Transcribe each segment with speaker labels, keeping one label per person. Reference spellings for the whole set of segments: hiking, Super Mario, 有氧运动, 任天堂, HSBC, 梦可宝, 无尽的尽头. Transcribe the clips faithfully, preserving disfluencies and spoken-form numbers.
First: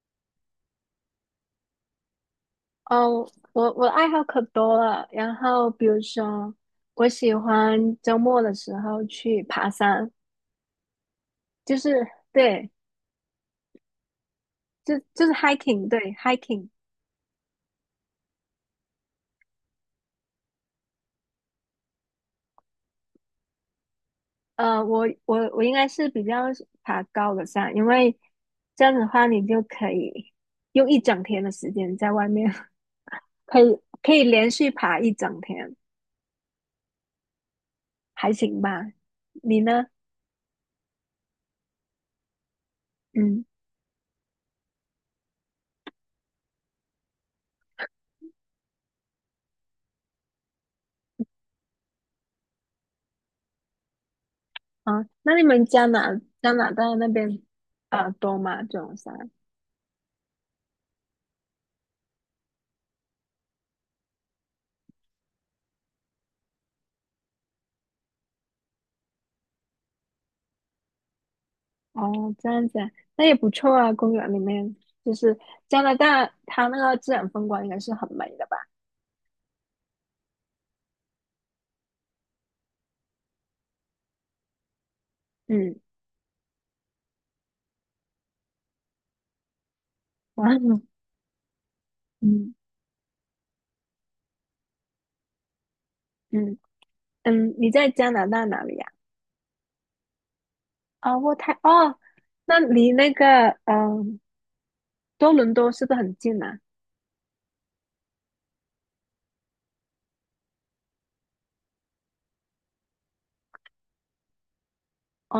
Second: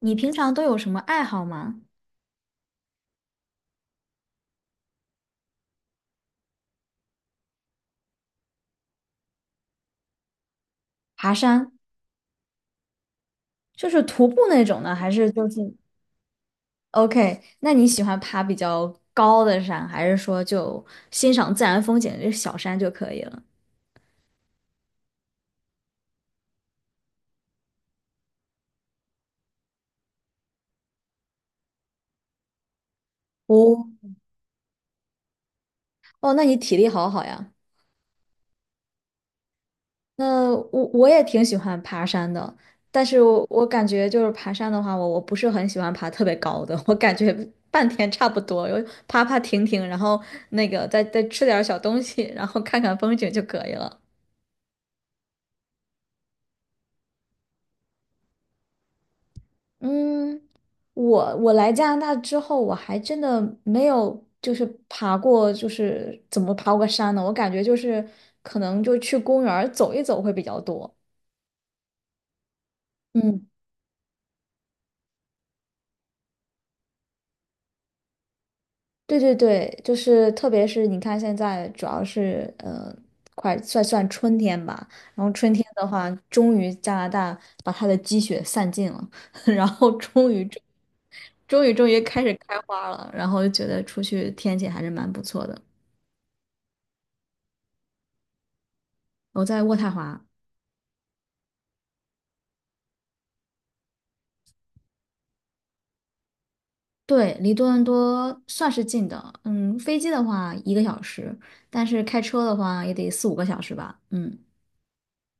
Speaker 1: 你平常都有什么爱好吗？
Speaker 2: 哦，我我的爱好可多了，然后比如说，我喜欢周末的时候去爬山，
Speaker 1: 爬山，
Speaker 2: 就是对，
Speaker 1: 就是徒步那种呢，
Speaker 2: 就
Speaker 1: 还
Speaker 2: 就
Speaker 1: 是
Speaker 2: 是
Speaker 1: 就是
Speaker 2: hiking，对 hiking。
Speaker 1: OK？那你喜欢爬比较高的山，还是说就欣赏自然风景，就小山就可以了？
Speaker 2: 呃，我我我应该是比较喜爬高的山，因为这样子的话，你就可以用一整天的时间在外面，可以
Speaker 1: 哦
Speaker 2: 可以连续爬一整天，
Speaker 1: 哦，那你体力好好呀。
Speaker 2: 还行吧？你呢？
Speaker 1: 那我我也挺喜欢爬山的，但是我
Speaker 2: 嗯，
Speaker 1: 我感觉就是爬山的话，我我不是很喜欢爬特别高的，我感觉半天差不多，有爬爬停停，然后那个再再吃点儿小东西，然后看看风景就可以了。
Speaker 2: 啊，那你们加拿加拿大那边啊多吗？这种山？
Speaker 1: 嗯，我我来加拿大之后，我还真的没有就是爬过，就是怎么爬过山呢？我感觉就是可能就去公园儿走一走会比较多。
Speaker 2: 哦，这样子啊，那也
Speaker 1: 嗯，
Speaker 2: 不错啊。公园里面就是加拿大，它那个自然风光应该是很美的吧？
Speaker 1: 对对对，就是特别是你看现在主要是呃，快算算春天吧，然后春天
Speaker 2: 嗯
Speaker 1: 的话，终于加拿大把它的积雪散尽了，然后终 于终
Speaker 2: 然
Speaker 1: 终于终于开始
Speaker 2: 嗯
Speaker 1: 开花了，然后就觉得出去天气还是蛮不错的。
Speaker 2: 嗯嗯，你在加拿大哪里呀？
Speaker 1: 我在渥太华。
Speaker 2: 哦，渥太哦，那离那个嗯、多伦多是不是很近啊？
Speaker 1: 对，离多伦多算是近的，嗯，飞机的话一个小时，但是开车的话也得四五个小时吧，嗯。
Speaker 2: 哦，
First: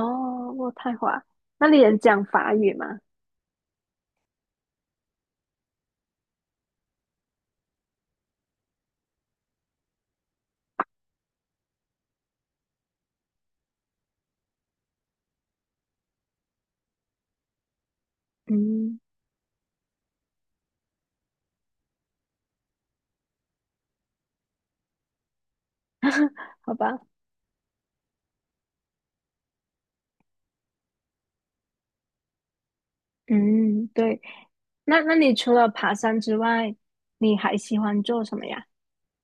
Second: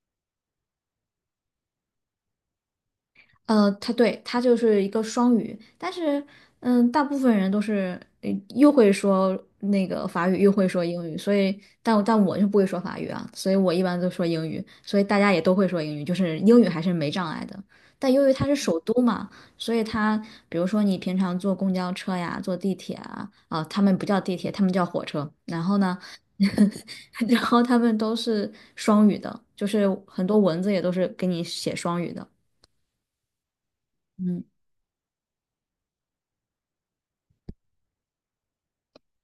Speaker 2: 渥太华，那里人讲法语吗？
Speaker 1: 呃，他对他就是一个双语，但是嗯，大部分人都是呃又会说那个法语，又会说英语，所以但但我就不会说法语啊，所以我一般都说英语，所以大家也都会说英语，就是英语还是没障碍的。但由于它是首都
Speaker 2: 嗯，
Speaker 1: 嘛，所以它比如说你平常坐公交车呀，坐地铁啊，啊，他们不叫地铁，他们叫火车。然后呢，
Speaker 2: 好吧，
Speaker 1: 然后他们都是双语的，就是很多文字也都是给你写双语的。
Speaker 2: 嗯，对。
Speaker 1: 嗯。
Speaker 2: 那那你除了爬山之外，你还喜欢做什么呀？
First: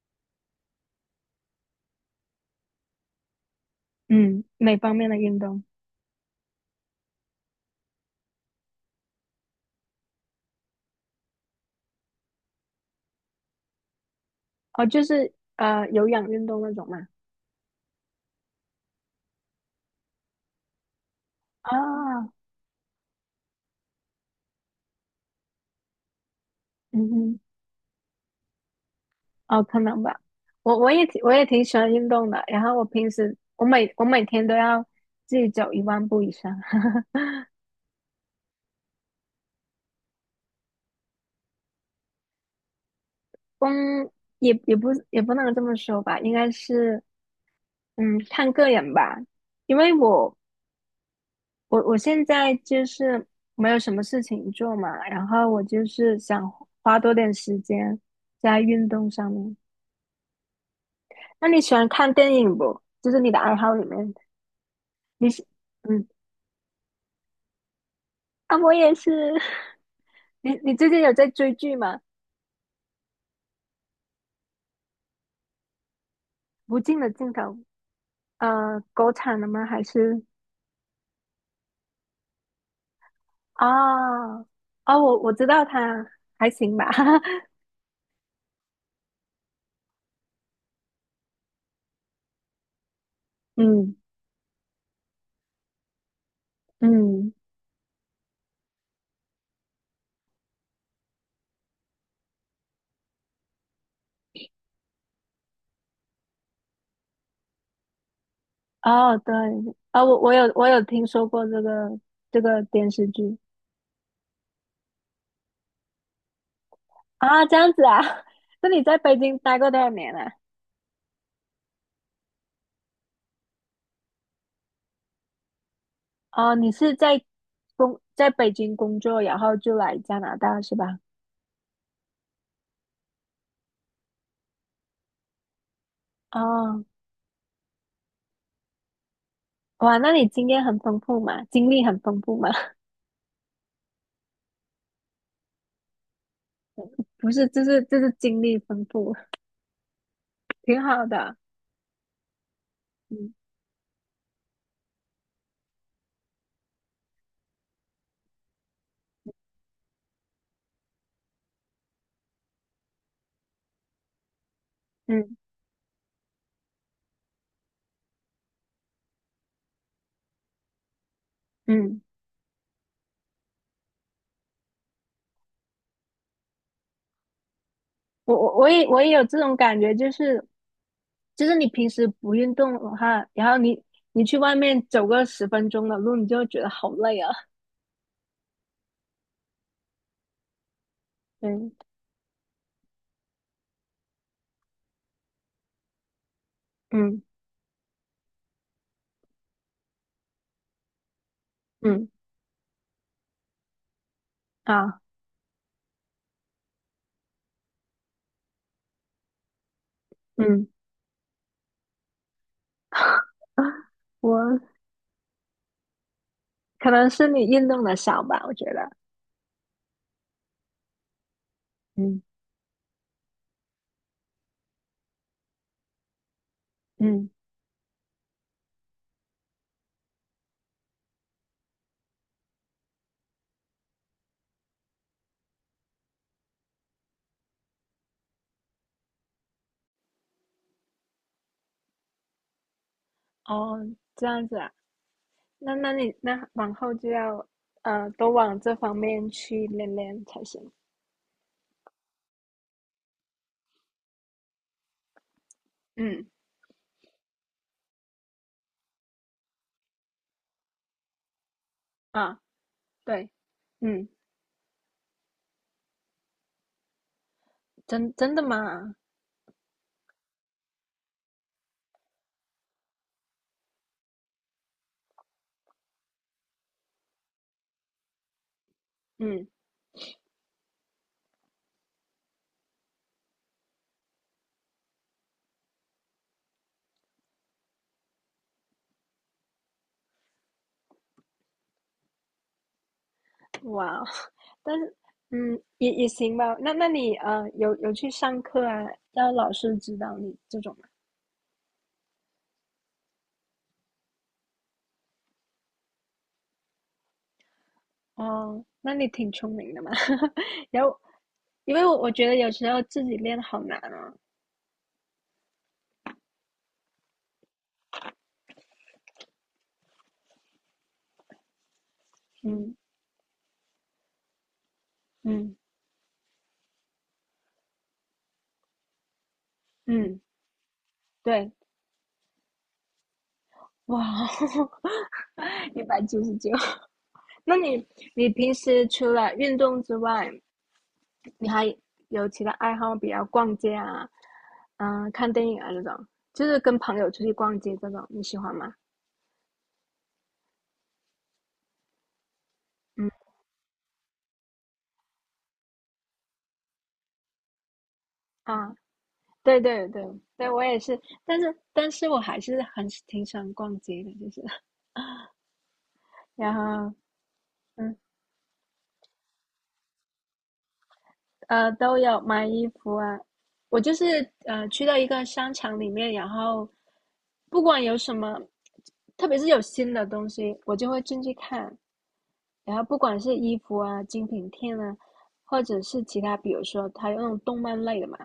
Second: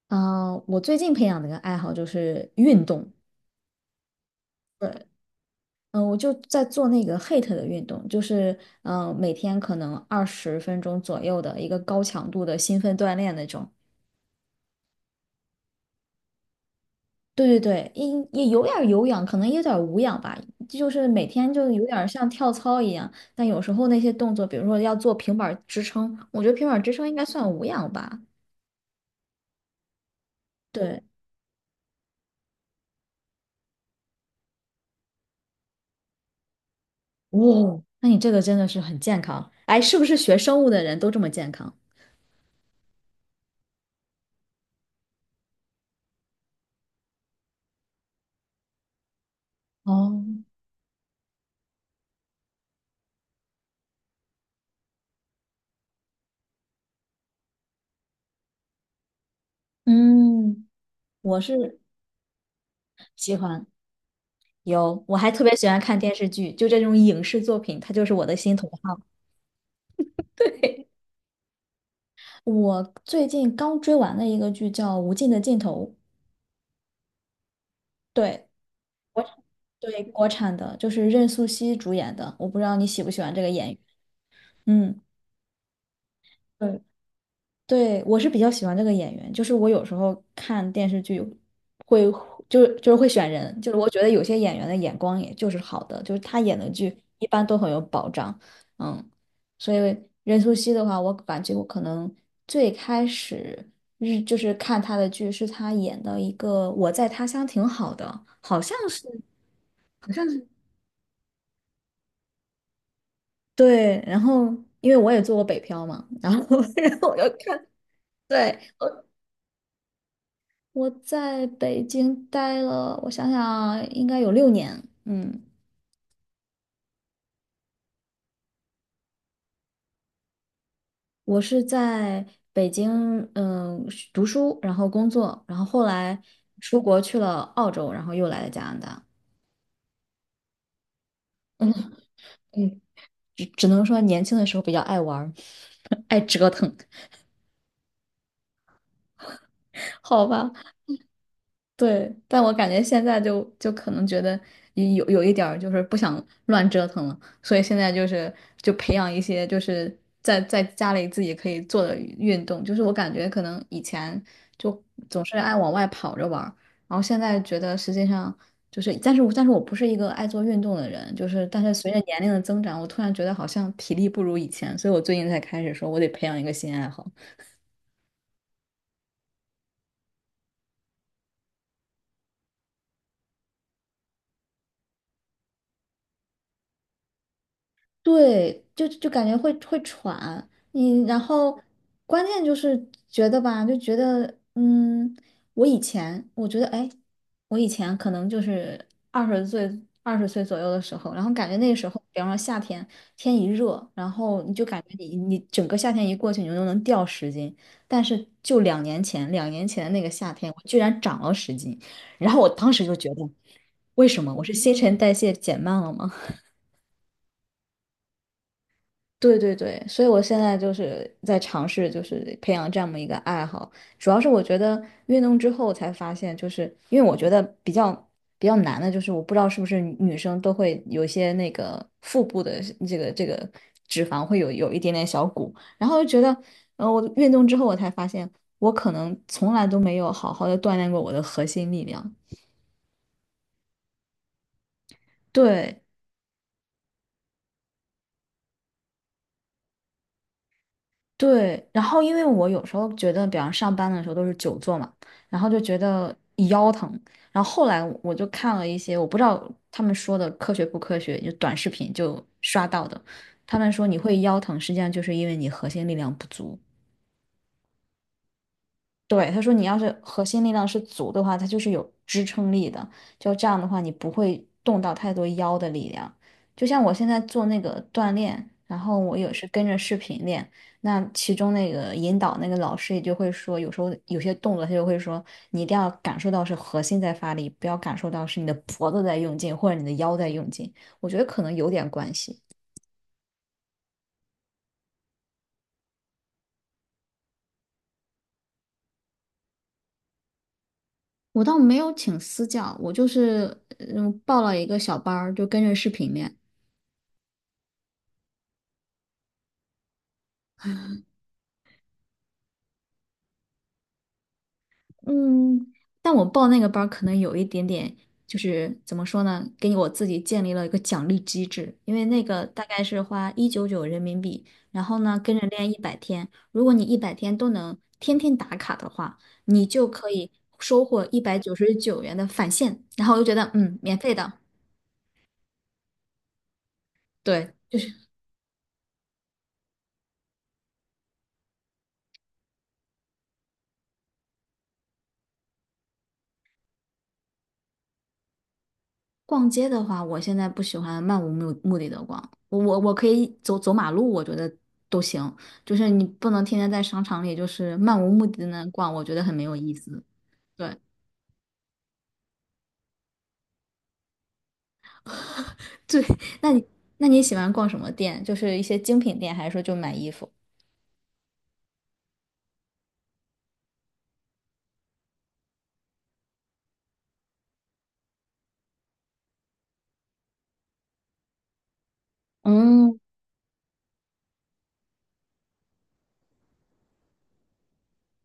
Speaker 1: 嗯，呃我最近培养的一个爱好就是运动。
Speaker 2: 嗯，哪方
Speaker 1: 对，
Speaker 2: 面的运动？
Speaker 1: 嗯，呃我就在做那个 H I I T 的运动，就是嗯，呃每天可能二十分钟左右的一个高强度的兴奋锻炼那种。
Speaker 2: 哦，就是呃有氧运动那种嘛。
Speaker 1: 对对对，也也有点儿有氧，可能也有点儿无氧吧，就是每天就
Speaker 2: 啊，
Speaker 1: 有点儿像跳操一样。但有时候那些动作，比如说要做平板儿支撑，我觉得平板儿支撑
Speaker 2: 嗯
Speaker 1: 应该
Speaker 2: 哼，
Speaker 1: 算无氧吧。
Speaker 2: 哦，可能吧。我我
Speaker 1: 对，
Speaker 2: 也挺我也挺喜欢运动的，然后我平时我每我每天都要自己走一万步以上。
Speaker 1: 哦，那你这个真的是很健康。哎，是不是学生物的人都这么健康？
Speaker 2: 嗯，也也不也不能这么说吧，应该是嗯看个人吧，因为
Speaker 1: 哦，
Speaker 2: 我我我现在就是没有什么事情做嘛，然后我就是想花多点时间在运动上面。
Speaker 1: 嗯。我
Speaker 2: 那你喜
Speaker 1: 是
Speaker 2: 欢看电影不？就是你
Speaker 1: 喜
Speaker 2: 的爱
Speaker 1: 欢，
Speaker 2: 好里面。
Speaker 1: 有，我还
Speaker 2: 你
Speaker 1: 特
Speaker 2: 是
Speaker 1: 别喜欢看
Speaker 2: 嗯
Speaker 1: 电视剧，就这种影视作品，它就是我的心
Speaker 2: 啊，
Speaker 1: 头
Speaker 2: 我也
Speaker 1: 好。
Speaker 2: 是。你你
Speaker 1: 对，
Speaker 2: 最近有在追剧吗？
Speaker 1: 我最近刚追完了一个剧叫《无尽的尽头》，
Speaker 2: 无尽的尽头，
Speaker 1: 对，
Speaker 2: 呃，国
Speaker 1: 国
Speaker 2: 产的吗？还
Speaker 1: 对
Speaker 2: 是
Speaker 1: 国产的，就是任素汐主演的，我不知道你喜不喜欢这个演员。
Speaker 2: 啊啊，
Speaker 1: 嗯，
Speaker 2: 我我知道它还行
Speaker 1: 对
Speaker 2: 吧。
Speaker 1: 对，我是比较喜欢这个演员，就是我有时候看电视剧会，就就是会选人，就是我
Speaker 2: 嗯
Speaker 1: 觉得有些演员的眼光也就是好的，就是他演的剧一
Speaker 2: 嗯，
Speaker 1: 般都很有保障，嗯，所以任素汐的话，我感觉我可能最开始日就是看她的剧是她演的一个《我在他乡挺好的》，好像是，
Speaker 2: 哦对，啊、
Speaker 1: 好
Speaker 2: 我
Speaker 1: 像
Speaker 2: 我
Speaker 1: 是
Speaker 2: 有我有听说过这个这个电视剧
Speaker 1: 对，然后因为我也做过北漂嘛，然后 然后我就
Speaker 2: 啊，这
Speaker 1: 看。
Speaker 2: 样子啊。
Speaker 1: 对，
Speaker 2: 那你在北京待过多少年啊？
Speaker 1: 我在北京待了，我想想，应该有六年。嗯，
Speaker 2: 哦，你是在工在北京工作，然后就来加拿大是吧？
Speaker 1: 我是在北京，嗯，是读书，然后工作，然后后来出
Speaker 2: 哦，
Speaker 1: 国去了澳洲，然后又来了加拿大。
Speaker 2: 哇，那你经验很丰富嘛，经
Speaker 1: 嗯
Speaker 2: 历很丰富嘛。
Speaker 1: 嗯，只只能说年轻的时候比较爱玩儿，爱折腾，
Speaker 2: 不是，就是就是精力丰富，
Speaker 1: 好吧。
Speaker 2: 挺好的啊。
Speaker 1: 对，但我感觉现在
Speaker 2: 嗯
Speaker 1: 就就可能觉得有有一点儿就是不想乱折腾了，所以现在就是就培养一些就是在在家里自己可以做的运动，就是我感觉可能以前就总
Speaker 2: 嗯
Speaker 1: 是爱往外跑着玩儿，然后现在觉得实际上就是，但是我但是我不是一个爱做运动的人，就是但是随着
Speaker 2: 嗯，
Speaker 1: 年龄的增长，我突然觉得好像体力不如以前，所以我最近才开始说我得培养一个新爱好。
Speaker 2: 我我我也我也有这种感觉，就是就是你平时不运动的话，然后你你去外面走个十分钟的路，你就会觉得好累啊。
Speaker 1: 对，就就感觉会会喘，你然后
Speaker 2: 嗯
Speaker 1: 关键就是觉得吧，就觉得嗯，我以前我觉得哎，
Speaker 2: 嗯
Speaker 1: 我以前可能就是二十岁二十岁左右的时候，然后感觉那个时候，
Speaker 2: 嗯
Speaker 1: 比方说夏天天一热，然后你就感觉
Speaker 2: 啊
Speaker 1: 你你整个夏天一过去，你就能掉十斤，但是就两年前两年前的那个夏天，我
Speaker 2: 嗯，
Speaker 1: 居然长了十斤，然后我当时就觉得，为 什么
Speaker 2: 我
Speaker 1: 我是新陈代谢减慢了吗？
Speaker 2: 可能是你运动的少吧，我觉得。
Speaker 1: 对对对，所以我现在就是在尝试，就
Speaker 2: 嗯
Speaker 1: 是培养这么一个爱好。主要是我觉得运动之后才发现，就是因为我觉
Speaker 2: 嗯，
Speaker 1: 得比较比较难的，就是我不知道是不是女女生都会有一些那个腹部的这个这个脂肪会有有一点点小鼓，然后就觉得，呃，我运动之后我才发现，我可能从来都没有好好的锻炼过我的核心力量。
Speaker 2: 哦，这样子啊，那
Speaker 1: 对，
Speaker 2: 那你那往后就要呃多往这方面去练练才行。
Speaker 1: 对，然后因为我有时候觉得，比方上班的时候都是久坐嘛，然后就觉得
Speaker 2: 嗯
Speaker 1: 腰疼。然后后来我就看了一些，我不知道他们说的科学不科学，就短视频就
Speaker 2: 啊。
Speaker 1: 刷到的，
Speaker 2: 对，
Speaker 1: 他们说你
Speaker 2: 嗯，
Speaker 1: 会腰疼，实际上就是因为你核心力量不足。
Speaker 2: 真真的吗？
Speaker 1: 对，他说你要是核心力量是足的话，它就是有支撑力的。就这样的话，你不会动到太多腰的力量。就像我现在做那个锻炼，然后我也是
Speaker 2: 嗯，
Speaker 1: 跟着视频练，那其中那个引导那个老师也就会说，有时候有些动作他就会说，你一定要感受到是核心在发力，不要感受到是你的脖子在用劲或者你的腰在用劲。我觉得可能有点关系。
Speaker 2: 哇哦但是，嗯，也也行吧。那那你呃，有有去上课啊？让老师指导你这种吗？
Speaker 1: 我倒没有请私教，我就是嗯报了一个小班儿，就跟着视频练。
Speaker 2: 哦，那你挺聪明的嘛。然后，因为我我觉得有时候自己练好难啊。
Speaker 1: 嗯，但我报那个班儿可能有一点点，就是怎么说呢，给我自己建立了一个奖励机制，因为那个大
Speaker 2: 嗯
Speaker 1: 概是花一九九人民币，然后呢跟着
Speaker 2: 嗯
Speaker 1: 练一百天，如果你一百天都能天天打卡的话，你就可
Speaker 2: 嗯，
Speaker 1: 以收获一百
Speaker 2: 对，
Speaker 1: 九十九元的返现，然后我就觉得嗯，免费
Speaker 2: 哇哦
Speaker 1: 的，
Speaker 2: 一百九十九。
Speaker 1: 对。
Speaker 2: 那你你平时除了运动之外，你还有其他爱好比如逛街啊，嗯、看电影啊这种，就是跟朋友出去逛街这种，你喜欢吗？
Speaker 1: 逛街的话，我现在不喜欢漫无目目的的逛，我我我可
Speaker 2: 嗯
Speaker 1: 以走走马路，我觉得都行，就是你不能天天在商场里就是漫无目的的那
Speaker 2: 啊，
Speaker 1: 逛，我觉得很没有
Speaker 2: 对
Speaker 1: 意
Speaker 2: 对
Speaker 1: 思。
Speaker 2: 对对，我
Speaker 1: 对
Speaker 2: 也是，但是但是我还是很挺喜欢逛街的，就是
Speaker 1: 对，那
Speaker 2: 然
Speaker 1: 你
Speaker 2: 后
Speaker 1: 那你喜欢逛什么
Speaker 2: 嗯
Speaker 1: 店？就是一些精品店，还是说就买衣服？
Speaker 2: 呃都有买衣服啊，我就是呃去到一个商场里面，然后不管有什么，特别是有新的东西，我就会进去看，然后不
Speaker 1: 嗯，
Speaker 2: 管是衣服啊、精品店啊，或者是其他，比如说它有那种动漫类的嘛，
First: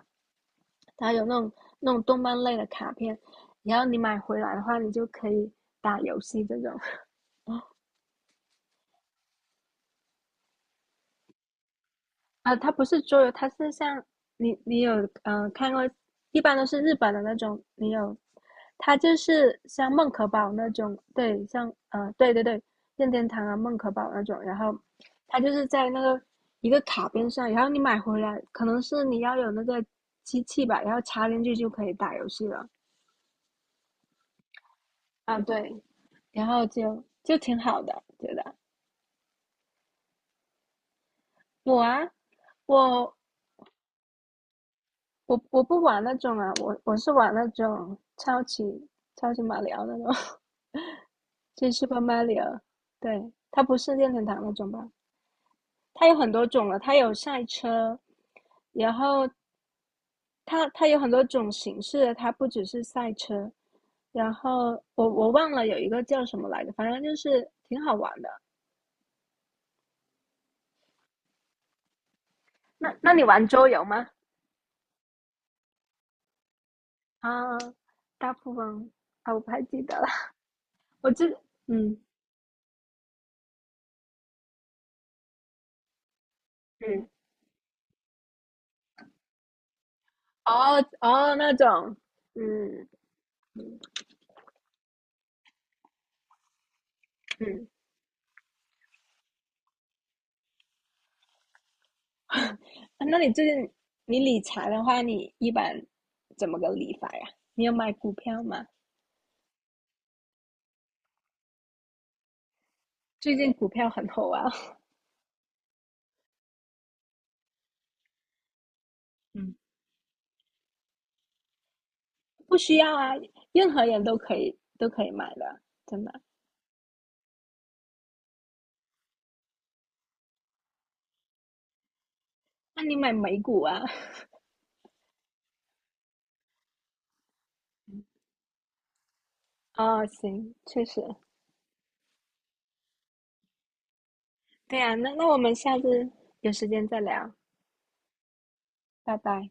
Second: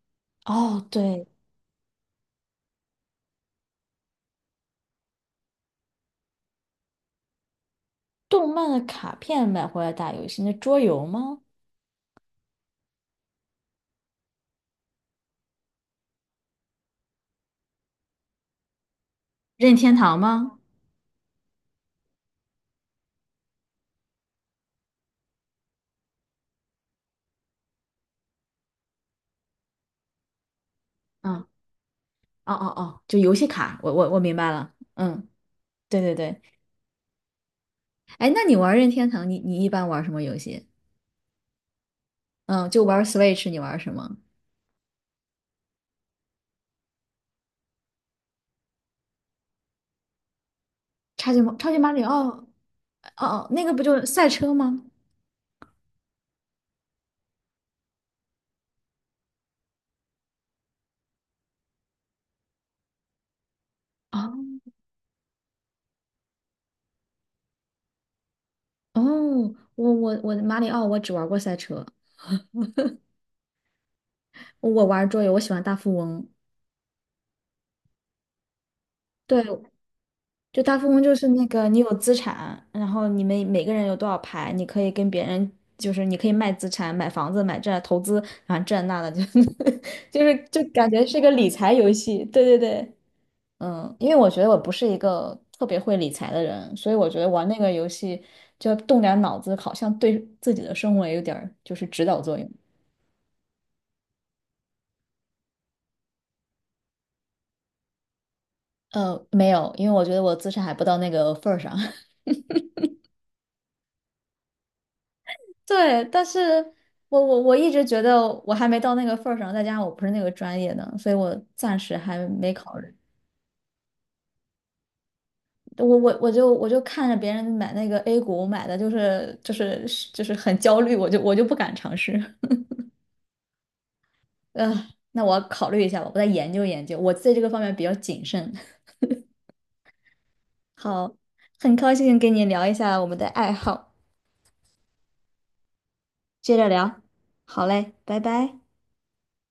Speaker 1: 哦，
Speaker 2: 它有
Speaker 1: 对，
Speaker 2: 那种那种动漫类的卡片，然后你买回来的话，你就可以打游戏这种。
Speaker 1: 动漫的卡片买回来打游戏，那桌游吗？
Speaker 2: 啊，它不是桌游，它是像你你有呃看过，一般都是日本的那种，你有，它就是
Speaker 1: 任
Speaker 2: 像
Speaker 1: 天
Speaker 2: 梦
Speaker 1: 堂
Speaker 2: 可宝
Speaker 1: 吗？
Speaker 2: 那种，对，像呃对对对，任天堂啊梦可宝那种，然后它就是在那个一个卡边上，然后你买回来，可能是你要有那个机器吧，然后插进
Speaker 1: 嗯，
Speaker 2: 去就可以打游戏
Speaker 1: 哦哦
Speaker 2: 了
Speaker 1: 哦，就游戏卡，我我我明白了。嗯，
Speaker 2: 啊，对，
Speaker 1: 对对对。
Speaker 2: 然后就就挺好的，
Speaker 1: 哎，
Speaker 2: 觉
Speaker 1: 那
Speaker 2: 得
Speaker 1: 你玩任天堂，你你一般玩什么游戏？
Speaker 2: 我啊
Speaker 1: 嗯，就玩
Speaker 2: 我
Speaker 1: Switch，你玩什么？
Speaker 2: 我我不玩那种啊，我我是玩那种超级超级马里奥那种，
Speaker 1: 超级马
Speaker 2: 就
Speaker 1: 超
Speaker 2: 是
Speaker 1: 级马
Speaker 2: Super
Speaker 1: 里奥，哦
Speaker 2: Mario。对，
Speaker 1: 哦，
Speaker 2: 它
Speaker 1: 那个
Speaker 2: 不
Speaker 1: 不就
Speaker 2: 是
Speaker 1: 是
Speaker 2: 任天
Speaker 1: 赛
Speaker 2: 堂那
Speaker 1: 车
Speaker 2: 种
Speaker 1: 吗？
Speaker 2: 吧？它有很多种了，它有赛车，然后它它有很多种形式的它不只是赛车。
Speaker 1: 哦
Speaker 2: 然后我我忘了有一个叫什么来着，反正就是挺好玩的。
Speaker 1: 哦，我我我马里奥我只玩过赛车，
Speaker 2: 那那你玩桌游吗？
Speaker 1: 我玩桌游，我喜欢大富翁。
Speaker 2: 啊，大富翁啊，我
Speaker 1: 对，
Speaker 2: 不太记得了。
Speaker 1: 就大富翁
Speaker 2: 我
Speaker 1: 就
Speaker 2: 记，
Speaker 1: 是那个你有
Speaker 2: 嗯
Speaker 1: 资产，然后你们每个人有多少牌，你可以跟别人就是你可以卖资产、买
Speaker 2: 嗯，
Speaker 1: 房子、买这投资，然后这那的，就 就是就
Speaker 2: 哦
Speaker 1: 感觉是个
Speaker 2: 哦，
Speaker 1: 理
Speaker 2: 那
Speaker 1: 财游
Speaker 2: 种，
Speaker 1: 戏。对对
Speaker 2: 嗯
Speaker 1: 对。嗯，因为我觉得我不是一个特别会理财的人，所以我觉得玩那
Speaker 2: 嗯。
Speaker 1: 个游戏就要动点脑子，好像对自己的生活也有点儿就是指导作用。
Speaker 2: 啊那你最近你理财的话，你一般怎么个理法呀？你有买股票吗？
Speaker 1: 呃，没有，因为我觉得我资产还不到那个份儿上。
Speaker 2: 最近股票很火啊，
Speaker 1: 对，但是我我我一直觉得我还没到那个份 儿上，
Speaker 2: 嗯，
Speaker 1: 再加上我不是那个专业的，所以我暂时还没
Speaker 2: 不
Speaker 1: 考
Speaker 2: 需
Speaker 1: 虑。
Speaker 2: 要啊，任何人都可以都可以买的，
Speaker 1: 我
Speaker 2: 真
Speaker 1: 我
Speaker 2: 的。
Speaker 1: 我就我就看着别人买那个 A 股买的，就是就是就是很焦虑，我就我就不敢尝试。
Speaker 2: 那你买美股啊？
Speaker 1: 嗯，那我要考虑一下吧，我再研究研究。我在这个方面比较谨慎。
Speaker 2: 哦，行，确实，
Speaker 1: 好，很高兴跟你聊一下我们的爱好，
Speaker 2: 对啊，那那我们下次有
Speaker 1: 接着
Speaker 2: 时间
Speaker 1: 聊。
Speaker 2: 再聊，
Speaker 1: 好嘞，拜拜。
Speaker 2: 拜拜。